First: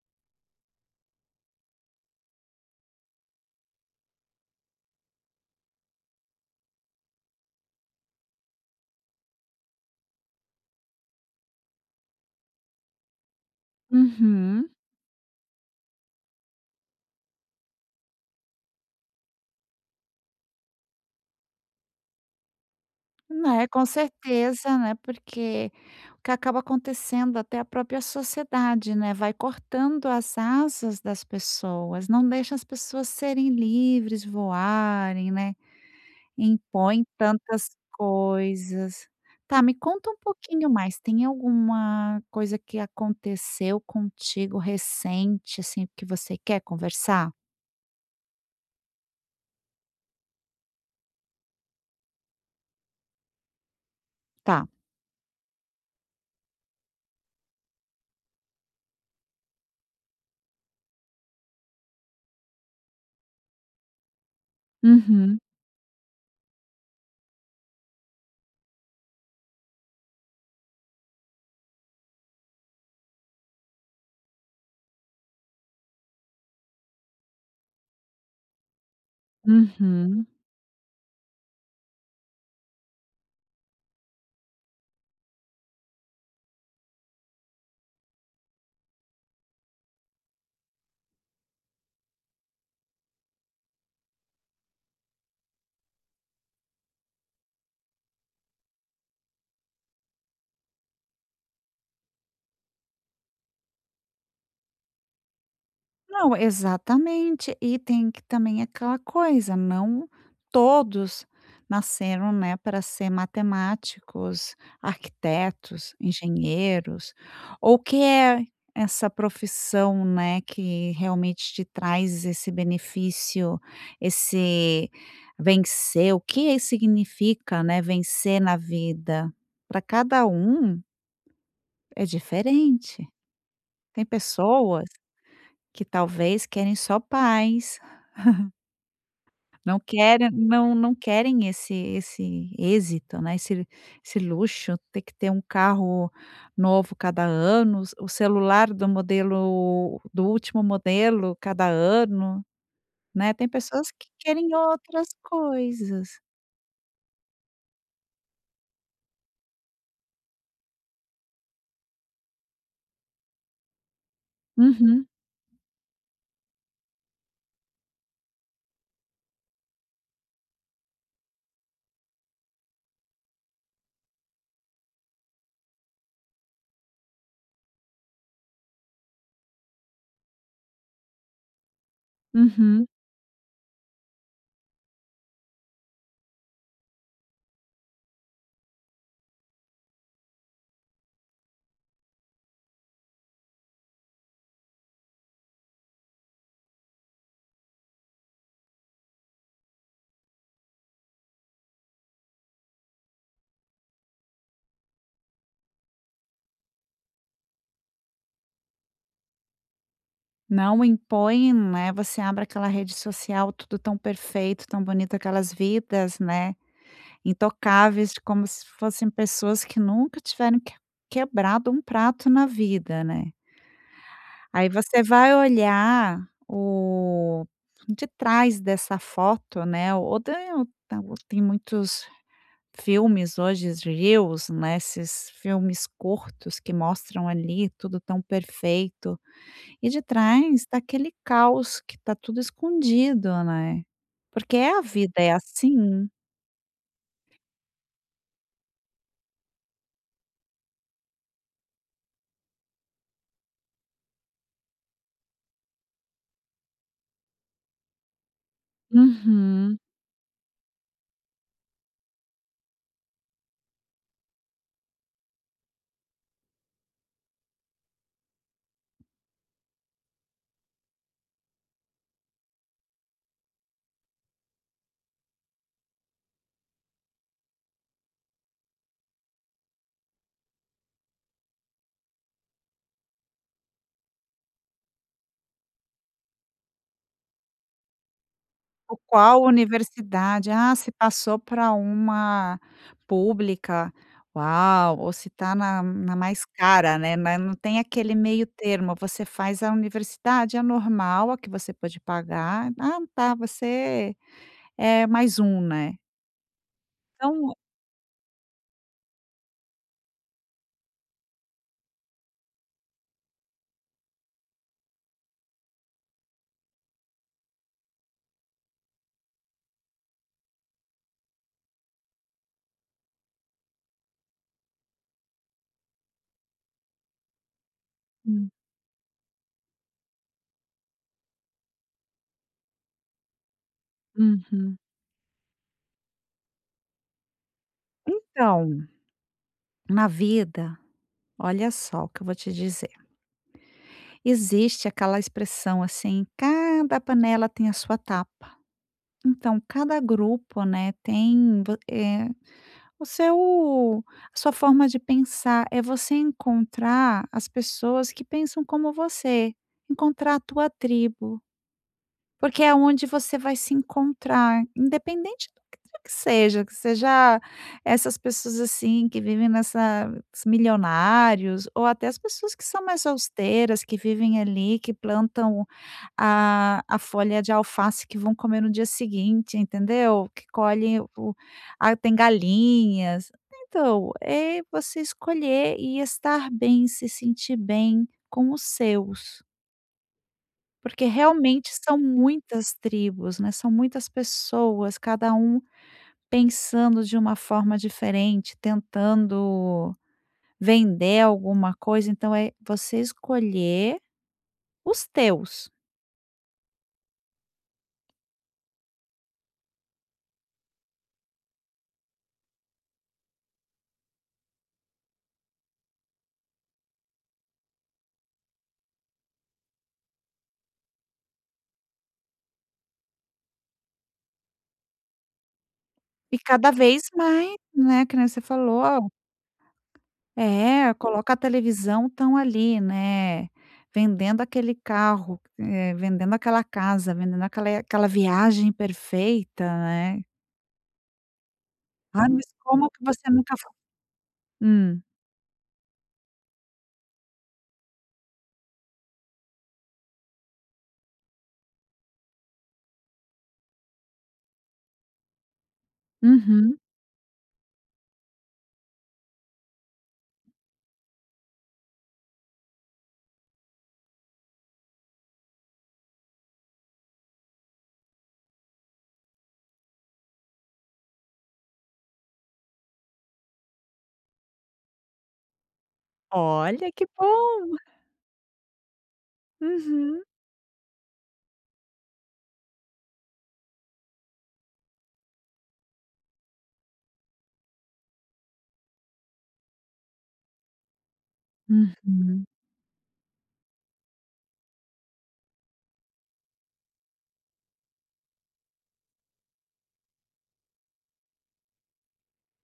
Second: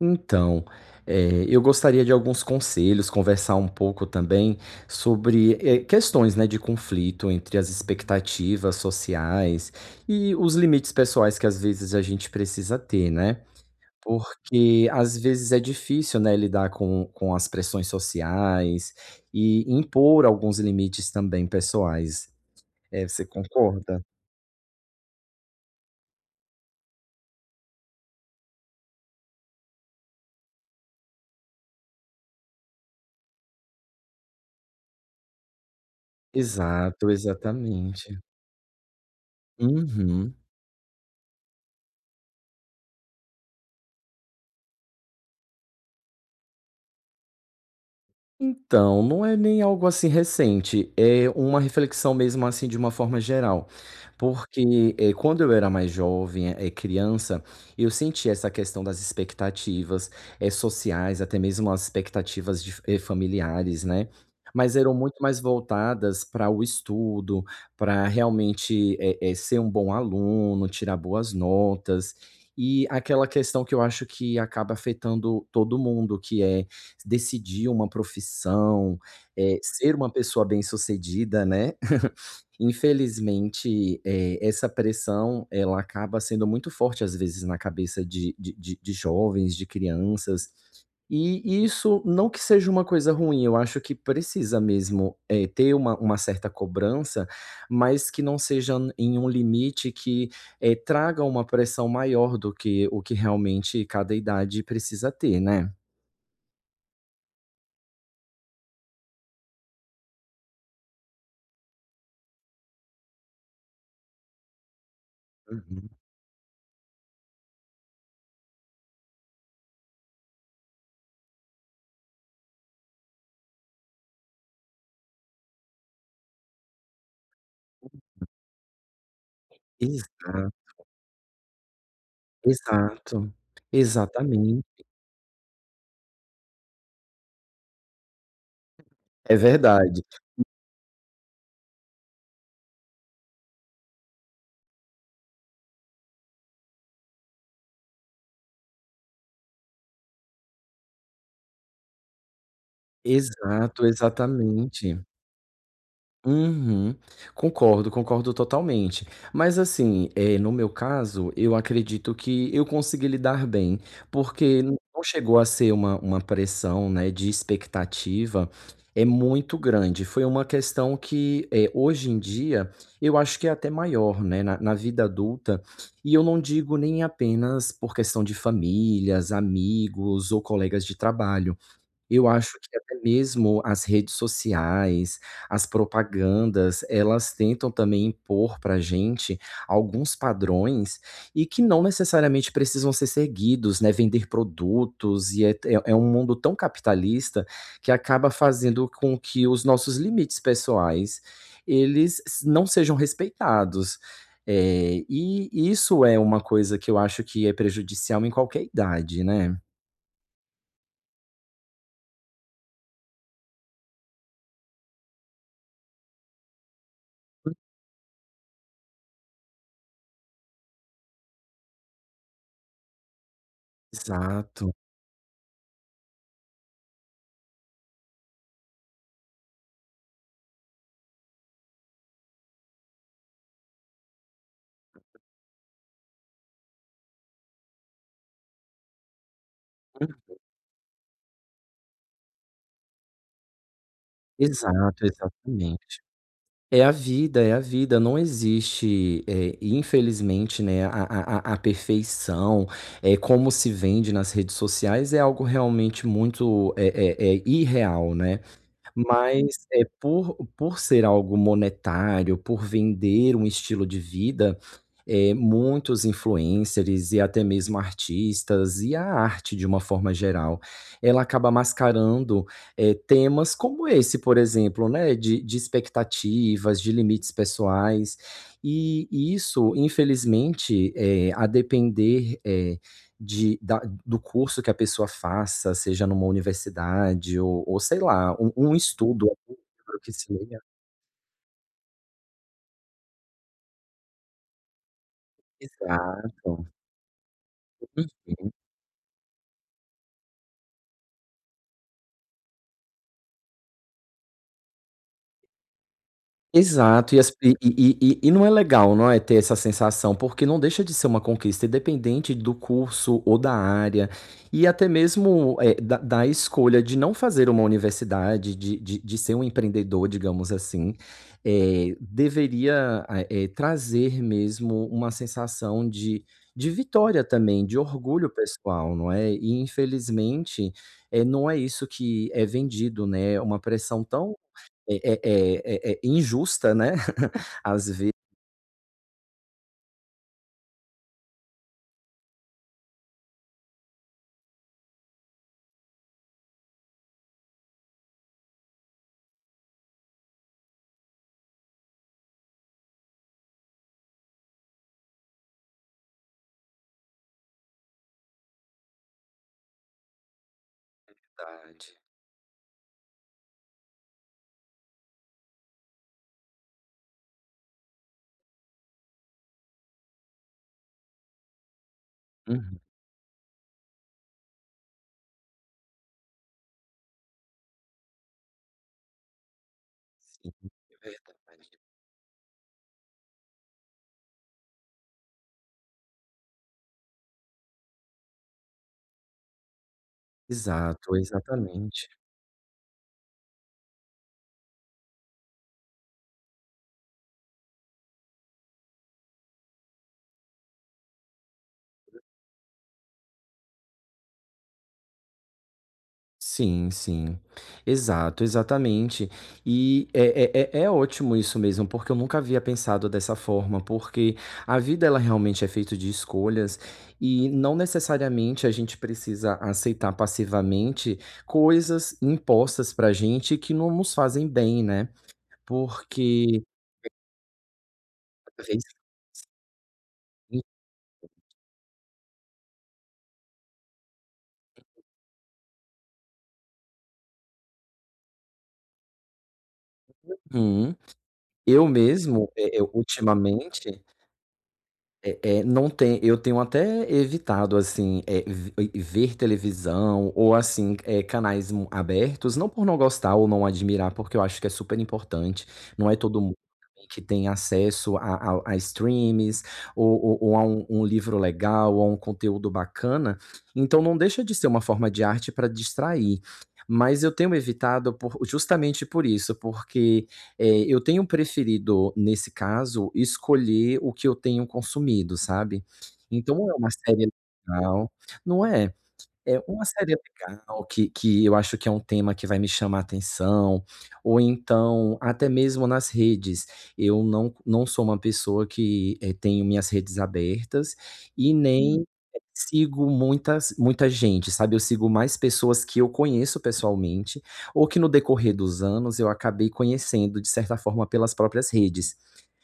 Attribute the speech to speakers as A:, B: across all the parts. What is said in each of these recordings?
A: Então, eh, eu gostaria de alguns conselhos, conversar um pouco também sobre, eh, questões, né, de conflito entre as expectativas sociais e os limites pessoais que às vezes a gente precisa ter, né,
B: Uhum.
A: porque, às vezes é difícil, né, lidar com com as pressões sociais e impor alguns limites também pessoais. Eh, você
B: Né, com
A: concorda?
B: certeza, né, porque o que acaba acontecendo, até a própria sociedade, né, vai cortando as asas das pessoas, não deixa as pessoas serem livres, voarem, né, impõem
A: Exato,
B: tantas
A: exatamente.
B: coisas. Tá, me conta um
A: Uhum.
B: pouquinho mais, tem alguma coisa que aconteceu contigo recente, assim, que você quer conversar?
A: Então, não é nem algo, assim, recente. É uma reflexão, mesmo assim, de uma forma geral.
B: Tá.
A: Porque, eh, quando eu era mais jovem, eh, criança, eu sentia essa questão das expectativas, eh, sociais, até mesmo as expectativas de fa eh, familiares, né, mas eram muito
B: Uhum.
A: mais voltadas para o estudo, para realmente, eh eh, ser um bom aluno, tirar boas notas e aquela questão que eu acho que acaba afetando todo mundo, que é: decidir uma profissão, eh, ser uma
B: Uhum.
A: pessoa bem-sucedida, né. Infelizmente, eh, essa pressão ela acaba sendo muito forte, às vezes na cabeça de de de de jovens, de crianças, e isso, não que seja uma coisa ruim, eu acho que precisa mesmo, eh, ter uma uma certa cobrança, mas que não seja n em um limite que, eh, traga uma pressão maior do que, o que realmente cada idade precisa ter, né.
B: Não, exatamente e tem que também aquela coisa, não todos nasceram, né, para ser matemáticos,
A: Uhum.
B: arquitetos, engenheiros ou que é essa profissão, né, que realmente te traz esse benefício esse vencer, o que isso significa, né, vencer na vida pra cada
A: Exato.
B: um é diferente,
A: Exato,
B: tem
A: exatamente.
B: pessoas que talvez querem só paz.
A: É
B: Não
A: verdade.
B: querem, não não querem esse esse êxito, né, esse esse luxo, tem que ter um carro novo cada ano, o o celular do modelo do último modelo cada ano, né, tem
A: Exato,
B: pessoas que querem
A: exatamente.
B: outras coisas.
A: Uhum concordo, concordo totalmente, mas assim, eh, no meu caso, eu acredito que eu consegui lidar bem, porque não
B: Uhum.
A: chegou a ser uma uma pressão, né, de expectativa, é muito grande, foi uma questão que é, hoje em dia, eu acho que é até maior, né, na na vida adulta e eu não digo nem apenas por questão de famílias, amigos ou colegas de trabalho. Eu acho que
B: Uhum.
A: até mesmo as redes sociais, as propagandas, elas tentam também, impor para a gente alguns padrões e que não necessariamente precisam ser seguidos, né, vender produtos e é te é é um mundo tão capitalista que acaba fazendo com que os nossos limites pessoais, eles se não sejam respeitados, eh, e isso é uma coisa que eu acho que é prejudicial em qualquer idade, né?
B: Não impõem, né, você abre aquela rede social, tudo tão perfeito, tão bonito aquelas vidas, né, intocáveis, de como se fossem pessoas que nunca tiveram que quebrado um prato na vida, né. Aí
A: Exato.
B: você vai olhar o detrás dessa foto, né, ou tem tem muitos filmes hoje de Reels, né, esses filmes curtos que mostram ali tudo tão perfeito e
A: Aham.
B: detrás está aquele caos que está tudo escondido, né, porque, é, a
A: Exato,
B: vida é
A: exatamente.
B: assim.
A: É a vida, é a vida, não existe, eh, infelizmente, né, a a a a perfeição, eh, como se vende nas redes sociais é algo realmente muito é é é irreal, né, mas,
B: Uhum.
A: eh, por por ser algo monetário, por vender um estilo de vida, eh, muitos influencers e até mesmo artistas e a arte de uma forma geral, ela acaba mascarando, eh, temas como esse, por exemplo, né, de de expectativas, de limites pessoais, e e isso, infelizmente, eh, a depender, eh, de da do curso que a pessoa faça, seja numa universidade, ou ou sei lá, um um
B: Ou
A: estudo
B: qual
A: para o que
B: universidade,
A: seja.
B: ah, se passou pra uma pública, uau, ou se está na na mais
A: Exato.
B: cara, né, mas não tem aquele meio
A: Uhum.
B: termo. Você faz a universidade, a normal, a que você pôde pagar: "Ah, tá, você é mais um", né.
A: Exato, e as e
B: Então
A: e e e e não é legal, não é? Ter essa sensação. Porque não deixa de ser uma conquista, independente do curso ou da área e até mesmo, eh, da da escolha de não fazer uma universidade de de de ser um empreendedor, digamos assim. Eh, deveria a eh, trazer mesmo uma sensação de de vitória também, de orgulho
B: Hum.
A: pessoal, não é? E, infelizmente, eh, não é isso que é vendido, né. Uma pressão tão
B: Uhum.
A: eh eh eh eh eh injusta, né, às ve
B: Então, na vida olha só o que eu vou te dizer existe aquela expressão assim: "Cada panela tem a sua tapa". Então, cada grupo, né, tem vo eh, o seu a sua forma de pensar. É você encontrar as pessoas que pensam como você, encontrar a tua tribo,
A: Verdade.
B: porque é aonde você vai se encontrar, independente do que quer que seja, que seja essas pessoas, assim, que vivem nessa milionários ou até as pessoas que
A: Uhum.
B: são mais austeras que vivem ali, que plantam a a folha de alface que vão comer no dia seguinte, entendeu, que
A: Sim, é
B: colhe o
A: verdade.
B: "Ah, tem galinhas", então, é você escolher e estar bem, se sentir bem com os seus. Porque
A: Exato,
B: realmente são
A: exatamente.
B: muitas tribos, né. São muitas pessoas, cada um pensando de uma forma diferente, tentando vender alguma coisa. Então, é você escolher, os teus.
A: Sim, sim, exato, exatamente e é é é é ótimo isso mesmo, porque eu nunca havia pensado dessa forma, porque a vida ela realmente é feito de escolhas. E não necessariamente a gente precisa aceitar passivamente, coisas impostas para a gente que não nos fazem bem, né,
B: E
A: porque
B: cada
A: é
B: vez mais, né, que nem você
A: Cada vez mais.
B: falou É coloca a televisão, estão ali, né. Vendendo aquele carro, eh, vendendo aquela casa, vendendo aquela aquela viagem perfeita, né.
A: Uhum, eu
B: Ah, mas
A: mesmo, eh eh,
B: como que você nunca foi.
A: ultimamente
B: Hum.
A: é é, não tem eu tenho até evitado assim, é ve ver televisão ou assim, eh, canais mu abertos, não por não gostar ou não admirar, porque eu acho que é super importante. Não é todo mundo
B: Uhum.
A: também que tem acesso a a a streamings ou ou ou a um um livro legal ou a um conteúdo bacana, então não deixa de ser uma forma de arte para distrair, mas eu tenho evitado por justamente por isso, porque, eh, eu tenho preferido, nesse caso, escolher o que eu tenho consumido, sabe, então é uma
B: Olha que
A: série
B: bom.
A: legal, não é. É uma série
B: Uhum.
A: legal que que eu acho que é um tema que vai me chamar a atenção ou então até mesmo nas redes eu não não sou uma pessoa que é, tenho minhas redes abertas e nem
B: Uhum.
A: sigo muitas muita gente, sabe. Eu sigo mais pessoas que eu conheço pessoalmente ou que no decorrer dos anos, eu acabei conhecendo de certa forma pelas próprias redes,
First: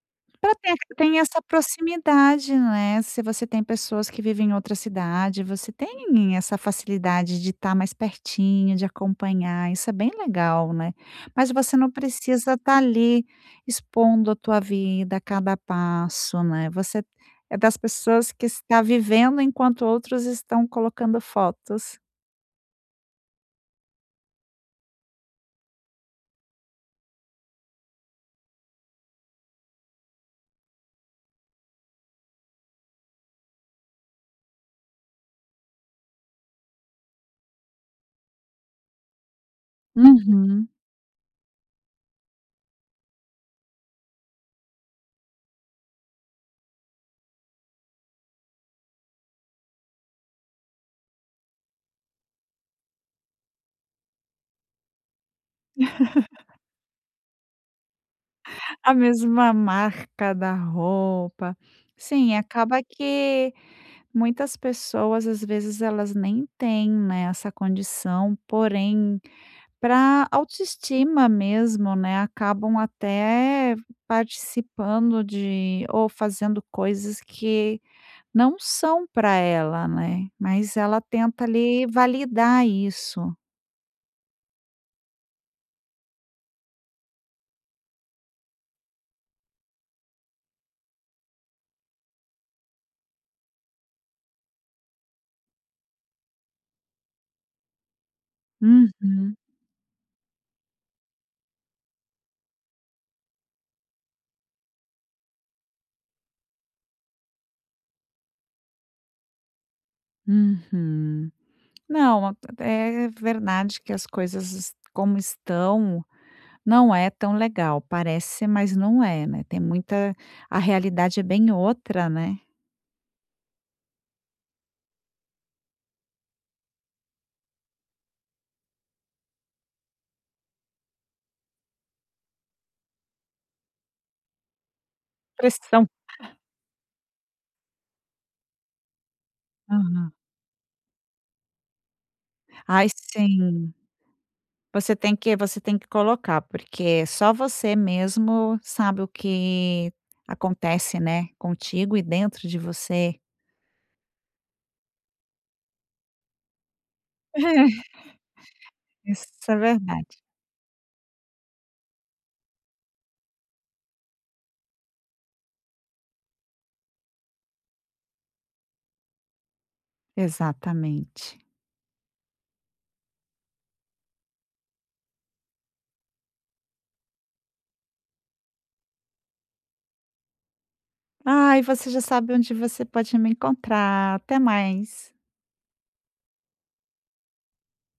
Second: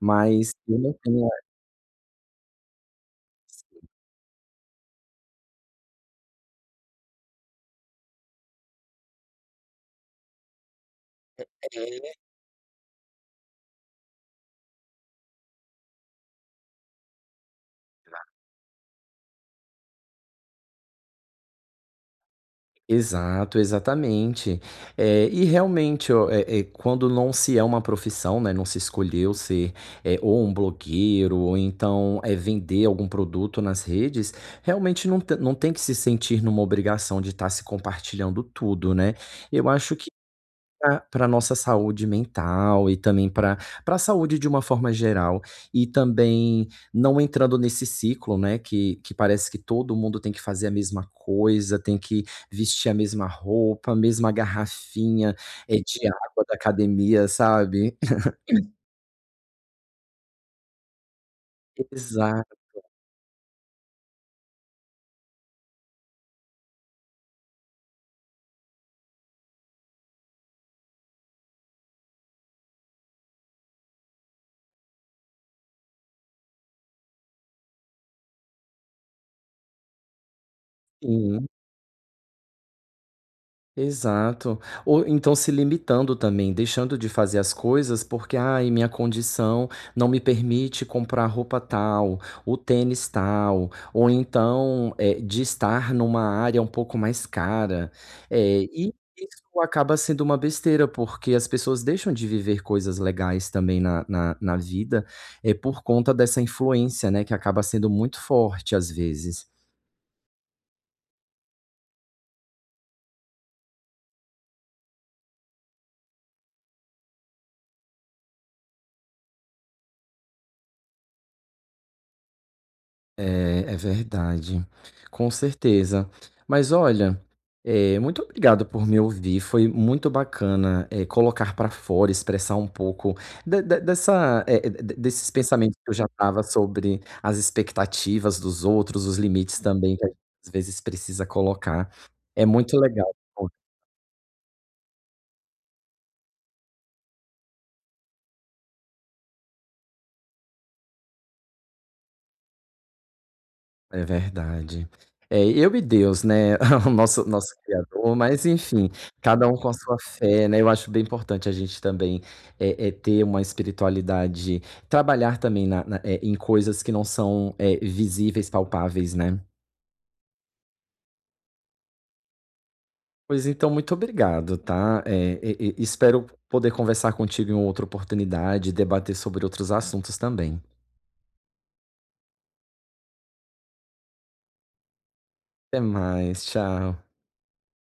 A: mas
B: Pra ter
A: eu não
B: tem
A: tenho
B: essa proximidade, né. Se você tem pessoas que vivem em outra cidade, você tem essa facilidade de estar mais pertinho, de acompanhar. Isso é bem legal, né.
A: É
B: Mas você não
A: é.
B: precisa estar ali expondo a tua vida a cada passo, né. Você é das
A: Exa
B: pessoas que está vivendo, enquanto outros estão colocando fotos.
A: Exato, exatamente, eh, e realmente o é é quando não se é uma profissão, né, não se escolheu se, eh, ou um blogueiro, ou então é vender algum produto nas redes realmente não te não tem que se sentir numa obrigação de estar se compartilhando tudo, né. Eu acho que
B: Uhum.
A: pra pra a nossa saúde mental e também pra pra a saúde de uma forma geral e também não entrando nesse ciclo, né, que que parece que todo mundo tem que fazer a mesma coisa. Tem que vestir a mesma roupa, a mesma garrafinha, eh, de água da academia, sabe?
B: A mesma marca da roupa, sim,
A: Exato.
B: acaba que muitas pessoas, às vezes, elas nem têm, né, essa condição, porém, pra autoestima mesmo, né. Acabam até participando de ou fazendo coisas que não são pra ela, né, mas ela tenta
A: Uhum.
B: ali, validar isso.
A: Exato, ou então se limitando também, deixando de fazer as coisas, porque "Ai minha condição não me permite comprar roupa tal, o tênis tal" ou então, eh, de estar numa área um pouco mais cara, eh, e
B: Uhum.
A: isso acaba sendo uma besteira, porque as pessoas deixam de viver coisas legais também na na na vida, é por conta dessa influência, né, que acaba sendo muito forte, às vezes.
B: Uhum, não a é é verdade que as coisas como estão, não é tão legal, parece, mas não é, né, tem muita A realidade é bem outra, né?
A: É, é verdade, com certeza. Mas olha, eh, muito obrigado por me ouvir. Foi muito bacana, é colocar para fora, expressar um pouco de de dessa é, de desses pensamentos
B: Pressão.
A: que eu já estava, sobre as expectativas dos outros. Os limites também que
B: Uhum.
A: às vezes precisa colocar é muito
B: Ai
A: legal.
B: sim. Você tem que você tem que colocar, porque só você mesmo sabe o que acontece, né, contigo e dentro de você.
A: É verdade, eh, eu e Deus, né, o nosso nosso
B: É.
A: criador, mas enfim, cada
B: Isso é
A: um com a sua
B: verdade.
A: fé, né. Eu acho bem importante a gente também é é ter uma espiritualidade, trabalhar também na na, eh, em coisas que não são, eh, visíveis, palpáveis, né?
B: Exatamente.
A: Pois então, muito obrigado, tá, eh, e e espero poder conversar contigo em outra oportunidade e debater sobre outros assuntos também.
B: Ai, você já sabe onde você pode me encontrar, até mais.
A: Até mais, tchau.